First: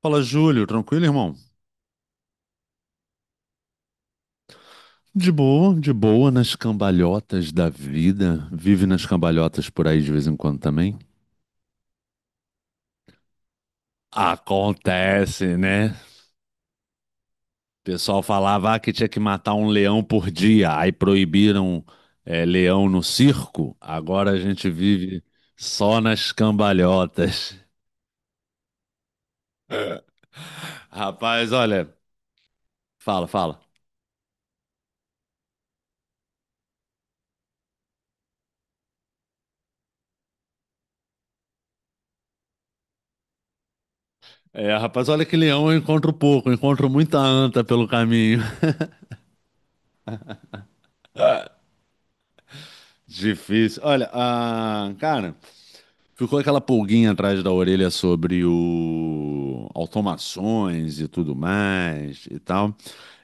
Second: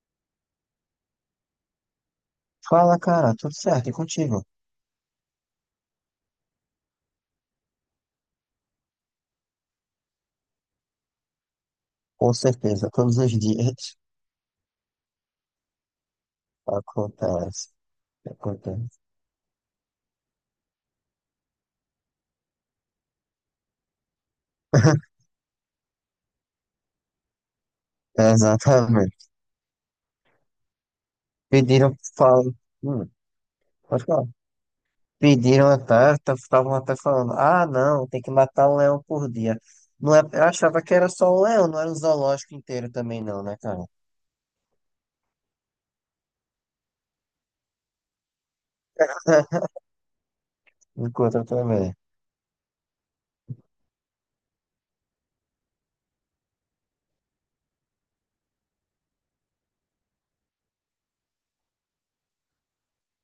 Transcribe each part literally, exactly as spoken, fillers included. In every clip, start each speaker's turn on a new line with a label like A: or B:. A: Fala, Júlio, tranquilo, irmão?
B: Fala, cara, tudo certo? E contigo?
A: De boa, de boa, nas cambalhotas da vida. Vive nas cambalhotas por aí de vez em quando também.
B: Com certeza, todos os dias
A: Acontece, né? O
B: acontece.
A: pessoal falava ah, que
B: Acontece.
A: tinha que matar um leão por dia, aí proibiram é, leão no circo. Agora a gente vive só nas cambalhotas.
B: Exatamente.
A: Rapaz, olha,
B: Pediram, falam, hum,
A: fala, fala.
B: pode falar. Pediram até, estavam até falando, ah, não, tem que matar um leão por dia. Não é, eu achava que era só o leão, não era o zoológico inteiro também não, né, cara?
A: É, rapaz, olha que leão eu encontro pouco, eu encontro muita anta pelo caminho.
B: Enquanto também.
A: Difícil. Olha, ah, cara. Ficou aquela pulguinha atrás da orelha sobre o automações e tudo mais e tal.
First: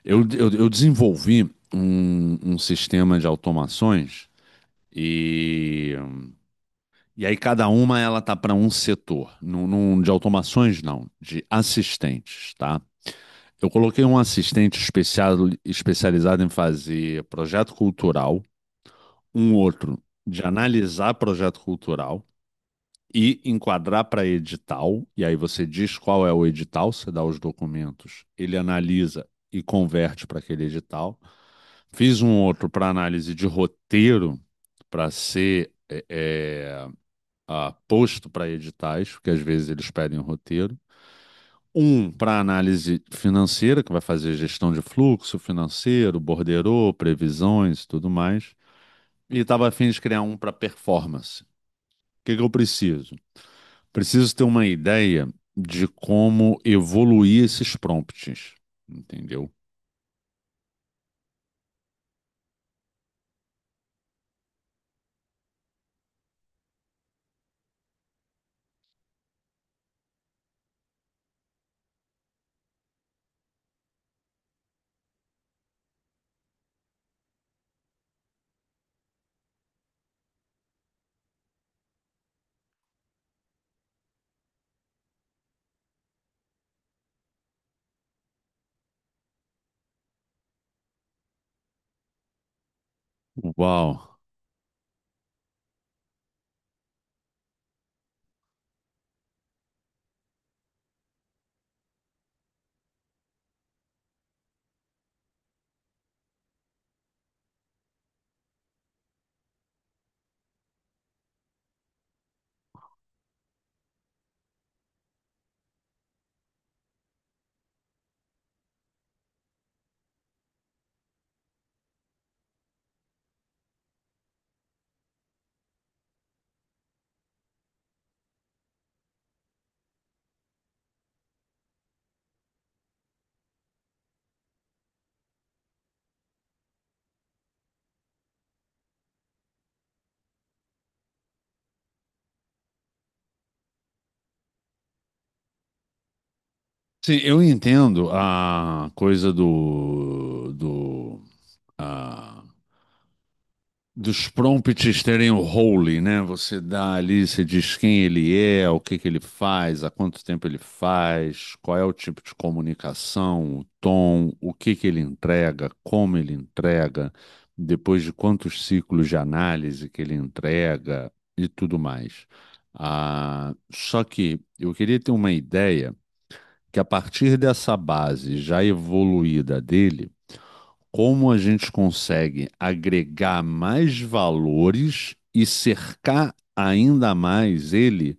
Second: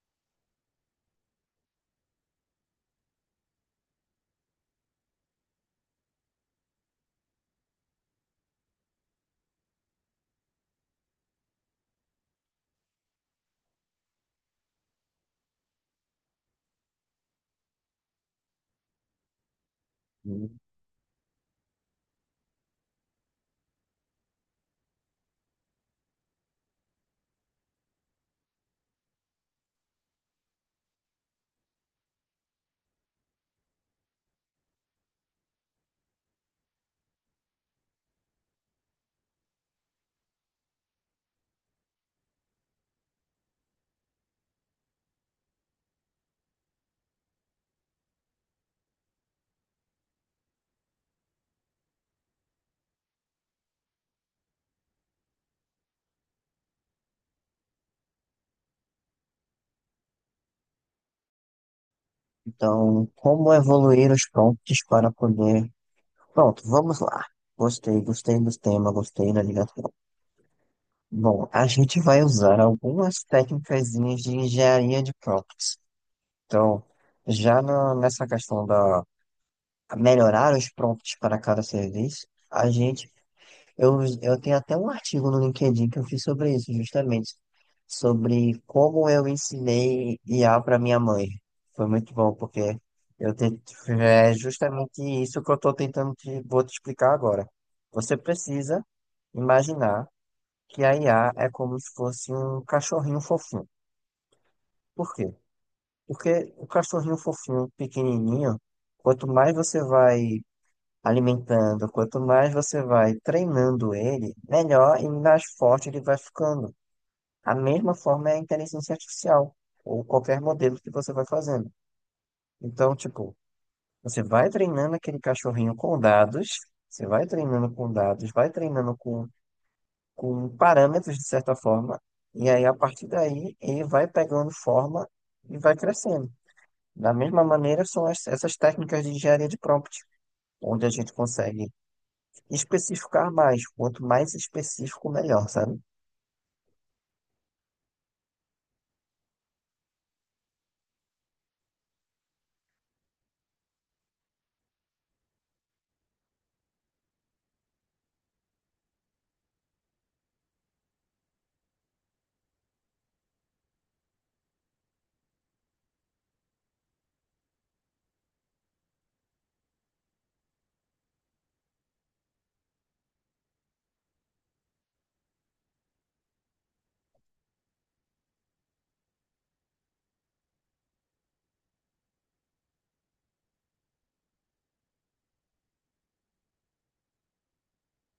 A: Eu, eu, eu desenvolvi um, um sistema de automações e, e aí cada uma ela tá para um setor. Não num- de automações não, de assistentes, tá? Eu coloquei um assistente especial, especializado em fazer projeto cultural, um outro de analisar projeto cultural e enquadrar para edital, e aí você diz qual é o edital, você dá os documentos, ele analisa e converte para aquele edital. Fiz um outro para análise de roteiro, para ser é, é, a, posto para editais, porque às vezes eles pedem o roteiro. Um para análise financeira, que vai fazer gestão de fluxo financeiro, borderô, previsões e tudo mais. E estava a fim de criar um para performance. O que, que eu preciso? Preciso ter uma ideia de como evoluir esses prompts, entendeu?
B: Então, como evoluir os prompts para poder... Pronto, vamos lá. Gostei, gostei do tema, gostei da ligação. Bom, a gente vai usar algumas técnicas de engenharia de prompts. Então, já na- nessa questão da melhorar os prompts para cada serviço, a gente, eu, eu tenho até um artigo no LinkedIn que eu fiz sobre isso, justamente, sobre como eu ensinei I A para minha mãe. Foi muito bom, porque eu te,
A: Uau.
B: é justamente isso que eu estou tentando te, vou te explicar agora. Você precisa imaginar que a I A é como se fosse um cachorrinho fofinho. Por quê? Porque o cachorrinho fofinho, pequenininho, quanto mais você vai alimentando, quanto mais você vai treinando ele, melhor e mais forte ele vai ficando. A mesma forma é a inteligência artificial, ou qualquer modelo que você vai fazendo. Então, tipo, você vai treinando aquele cachorrinho com dados, você vai treinando com dados, vai treinando com com parâmetros, de certa forma, e aí a partir daí ele vai pegando forma e vai crescendo. Da mesma maneira, são as- essas técnicas de engenharia de prompt, onde a gente consegue especificar mais, quanto mais específico, melhor, sabe?
A: Sim, eu entendo a coisa do, do, ah, dos prompts terem o role, né? Você dá ali, você diz quem ele é, o que que ele faz, há quanto tempo ele faz, qual é o tipo de comunicação, o tom, o que que ele entrega, como ele entrega, depois de quantos ciclos de análise que ele entrega e tudo mais. Ah, só que eu queria ter uma ideia que a partir dessa base já evoluída dele como a gente consegue agregar mais valores e cercar ainda mais ele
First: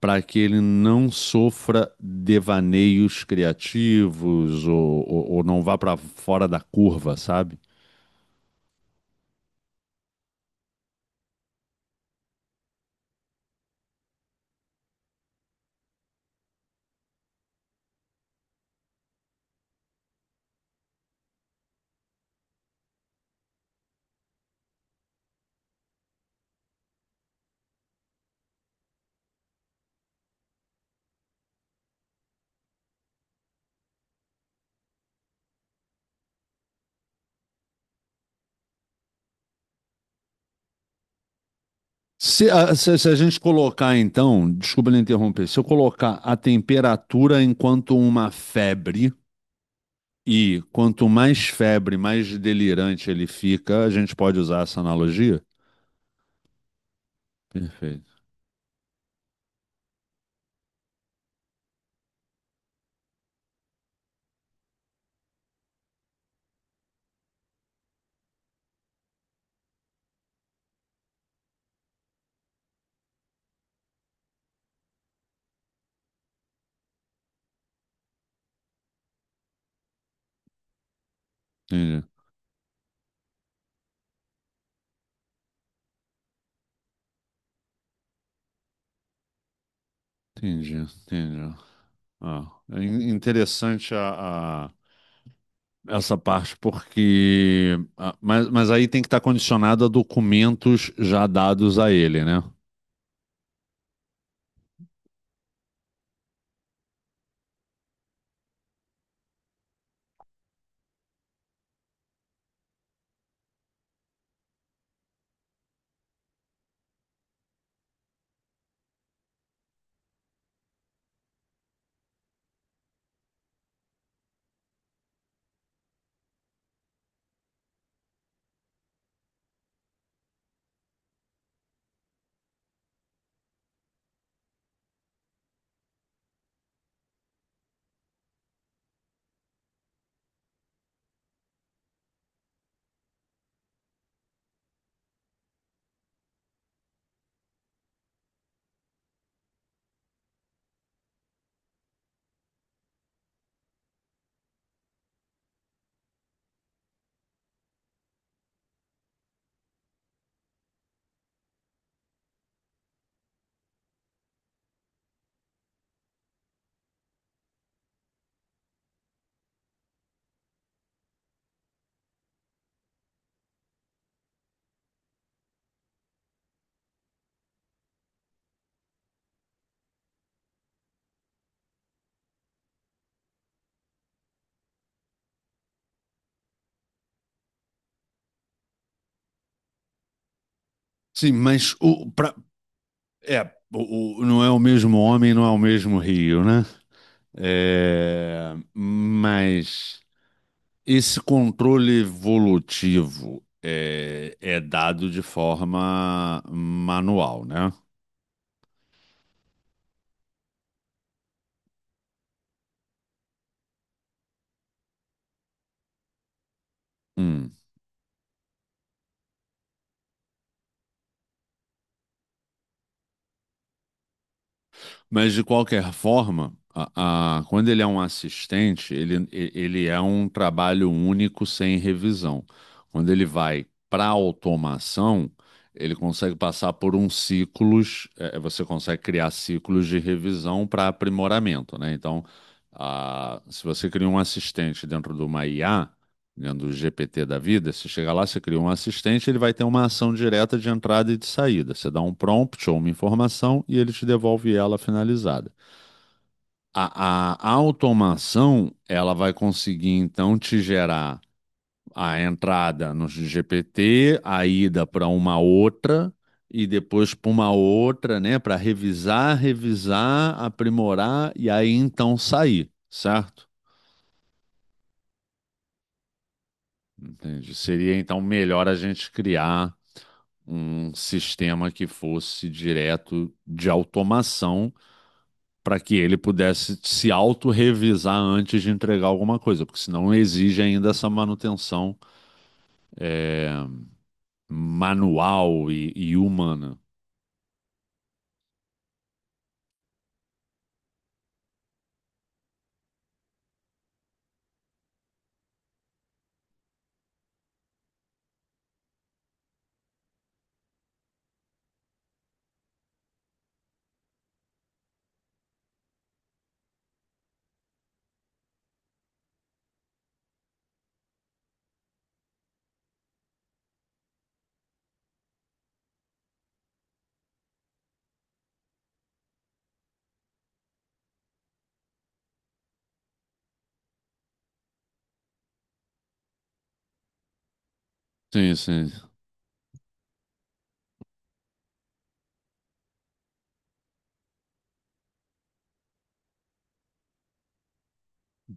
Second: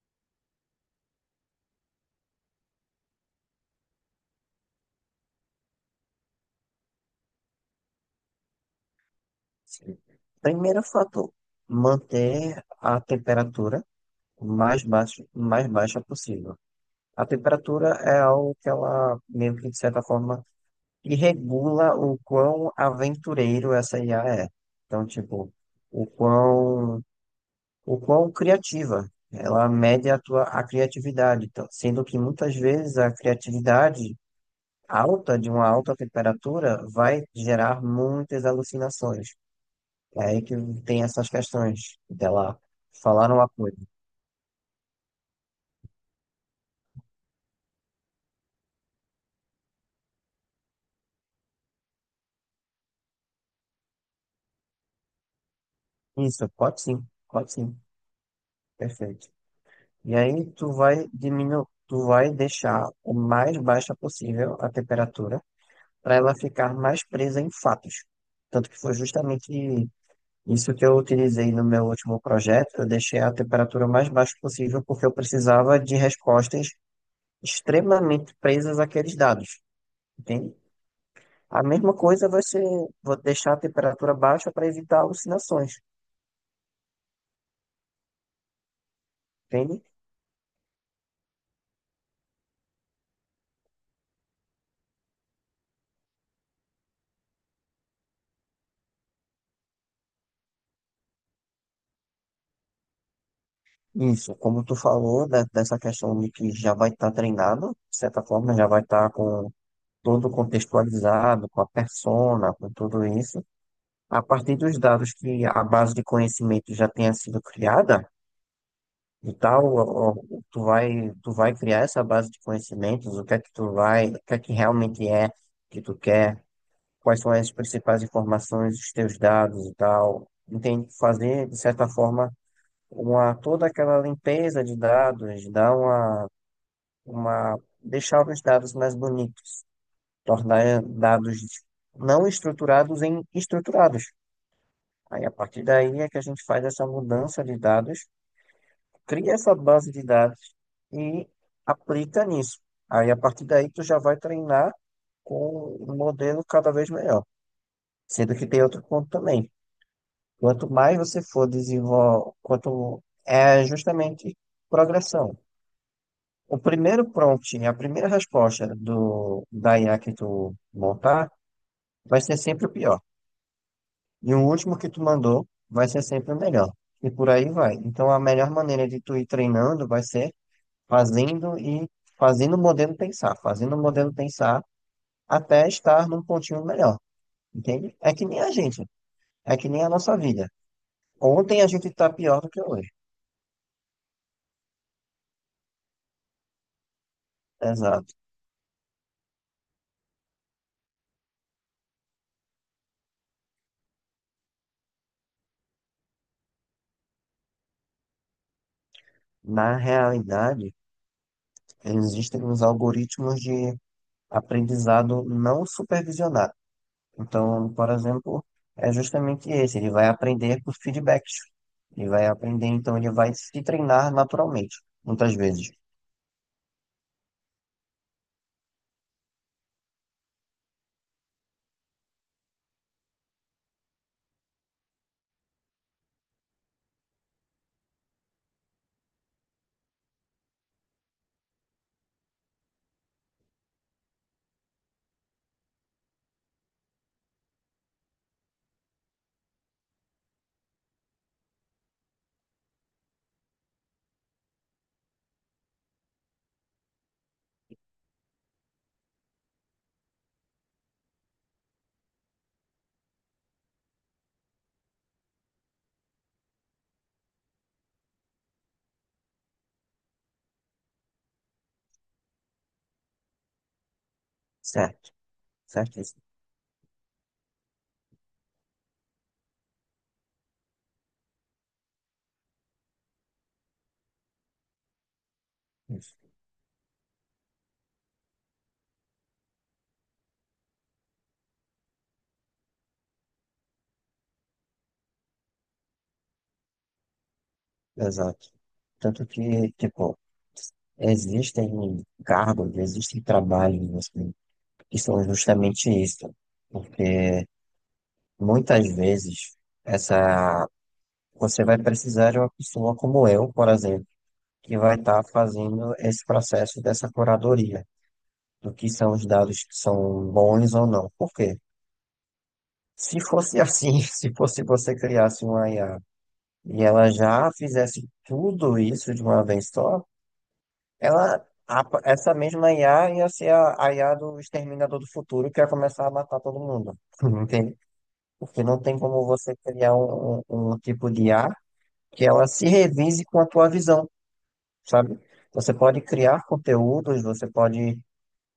A: para que ele não sofra devaneios criativos ou, ou- ou não vá para fora da curva, sabe?
B: Sim. Primeiro fator, manter a temperatura o mais baixa, o mais baixa possível. A temperatura é algo que ela, meio que de certa forma, e regula o quão aventureiro essa I A é. Então, tipo, o quão, o quão criativa. Ela mede a tua a criatividade. Então, sendo que muitas vezes a criatividade alta, de uma alta temperatura, vai gerar muitas alucinações. É aí que tem essas questões
A: Se
B: dela
A: a, se- se a
B: falar
A: gente
B: uma coisa.
A: colocar, então, desculpa lhe interromper, se eu colocar a temperatura enquanto uma febre, e quanto mais febre, mais delirante ele fica, a gente pode usar essa analogia?
B: Isso, pode sim, pode sim,
A: Perfeito.
B: perfeito. E aí tu vai diminuir, tu vai deixar o mais baixa possível a temperatura para ela ficar mais presa em fatos. Tanto que foi justamente isso que eu utilizei no meu último projeto. Eu deixei a temperatura mais baixa possível porque eu precisava de respostas extremamente presas àqueles dados, entende? A mesma
A: Entendi.
B: coisa vai ser, vou deixar a temperatura baixa para evitar alucinações, entende?
A: Entendi, entendi. Ah, é in- interessante a, a- essa parte, porque. ah, mas, mas aí tem que estar condicionado a documentos já dados a ele, né?
B: Isso, como tu falou, da- dessa questão de que já vai estar treinado, de certa forma já vai estar com todo contextualizado, com a persona, com tudo isso. A partir dos dados que a base de conhecimento já tenha sido criada e tal, ó, ó, tu vai, tu vai criar essa base de conhecimentos, o que é que tu vai, o que é que realmente é que tu quer, quais são as principais informações, os teus dados e tal. Entende? Fazer, de certa forma, uma, toda aquela limpeza de dados, dar uma, uma, deixar os dados mais bonitos, tornar dados não estruturados em estruturados. Aí, a partir daí é que a gente faz essa mudança de dados, cria essa base de dados e aplica nisso. Aí, a partir daí, tu já vai treinar com um modelo cada vez melhor. Sendo que tem outro ponto também. Quanto mais você for desenvolver, quanto é justamente progressão. O primeiro prompt, a primeira resposta do, da I A que tu montar, vai ser sempre o pior. E o último que tu mandou vai ser sempre o melhor. E por aí vai. Então a melhor maneira de tu ir treinando vai ser fazendo e fazendo o modelo pensar, fazendo o modelo pensar até estar num pontinho melhor. Entende? É que nem a gente, é que nem a nossa vida.
A: Sim,
B: Ontem a
A: mas
B: gente
A: o,
B: está
A: pra,
B: pior do que hoje.
A: é, o, o- não é o mesmo homem, não é o mesmo rio, né?
B: Exato.
A: É, mas. Esse controle evolutivo é, é dado de forma manual, né?
B: Na realidade, existem uns algoritmos de aprendizado não supervisionado.
A: Hum.
B: Então, por exemplo, é justamente esse, ele vai aprender por feedbacks. Ele vai aprender, então ele vai se treinar naturalmente,
A: Mas
B: muitas
A: de
B: vezes.
A: qualquer forma, a- a- quando ele é um assistente, ele, e- ele é um trabalho único sem revisão. Quando ele vai para automação, ele consegue passar por uns ciclos, é, você consegue criar ciclos de revisão para aprimoramento, né? Então, ah, se você cria um assistente dentro de uma I A dentro do G P T da vida, você chega lá, você cria um assistente, ele vai ter uma ação direta de entrada e de saída. Você dá um prompt ou uma informação e ele te devolve ela finalizada. A, a a automação, ela vai conseguir então te gerar a entrada no G P T, a ida para uma outra e depois para uma outra, né, para revisar, revisar, aprimorar e aí então sair, certo?
B: Certo, certo isso.
A: Entendi. Seria então melhor a gente criar um sistema que fosse direto de automação para que
B: Isso.
A: ele pudesse se autorrevisar antes de entregar alguma coisa, porque senão exige ainda essa manutenção é, manual e, e humana.
B: Exato. Tanto que, tipo, existem cargos, existem trabalhos, assim, que são justamente isso. Porque muitas vezes essa você vai precisar de uma pessoa como eu, por exemplo, que vai estar fazendo esse processo dessa curadoria do que são os dados que são bons ou não. Por quê? Se fosse assim, se fosse você criasse uma I A e ela já fizesse tudo isso de uma vez só, ela, a- essa mesma I A ia ser a, a I A do Exterminador do Futuro que ia começar a matar todo mundo. Entende?
A: Sim,
B: Porque não
A: sim.
B: tem como você criar um, um, um tipo de I A que ela se revise com a tua visão, sabe? Você pode criar conteúdos, você pode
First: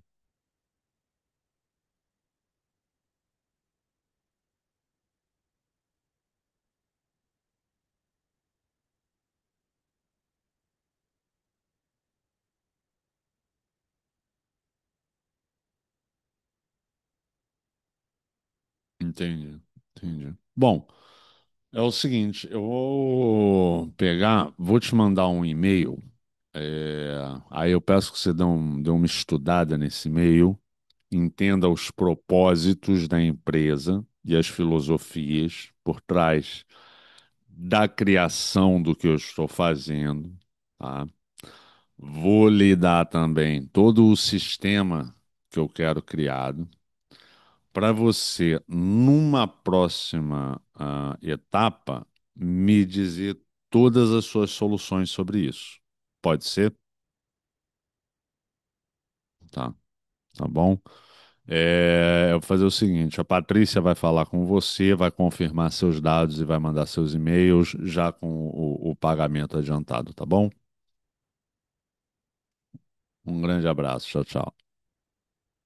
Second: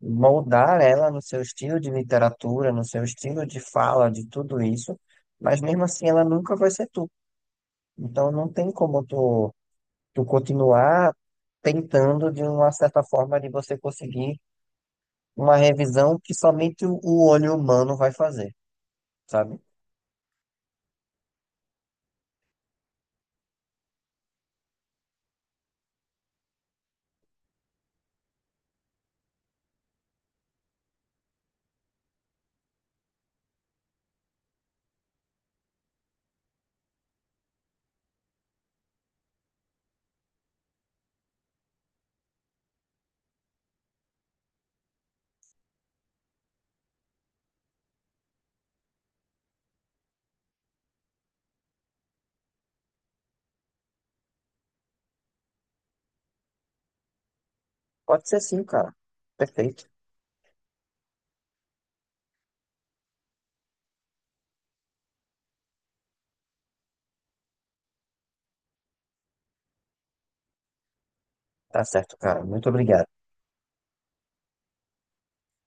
B: moldar ela no seu estilo de literatura, no seu estilo de fala, de tudo isso, mas mesmo assim ela nunca vai ser tu. Então não tem como tu, tu continuar tentando de uma certa forma de você conseguir uma revisão que somente o o olho humano vai fazer,
A: Entendi.
B: sabe?
A: Entendi. Bom, é o seguinte, eu vou pegar, vou te mandar um e-mail. É, aí eu peço que você dê, um- dê uma estudada nesse e-mail, entenda os propósitos da empresa e as filosofias por trás da criação do que eu estou fazendo, tá? Vou lhe dar também todo o sistema que eu quero criado para você, numa próxima ah, etapa, me dizer todas as suas soluções sobre isso. Pode ser?
B: Pode ser sim, cara.
A: Tá,
B: Perfeito.
A: tá bom? É, eu vou fazer o seguinte: a Patrícia vai falar com você, vai confirmar seus dados e vai mandar seus e-mails já com o, o pagamento adiantado, tá bom?
B: Tá certo, cara. Muito obrigado.
A: Um grande abraço, tchau, tchau.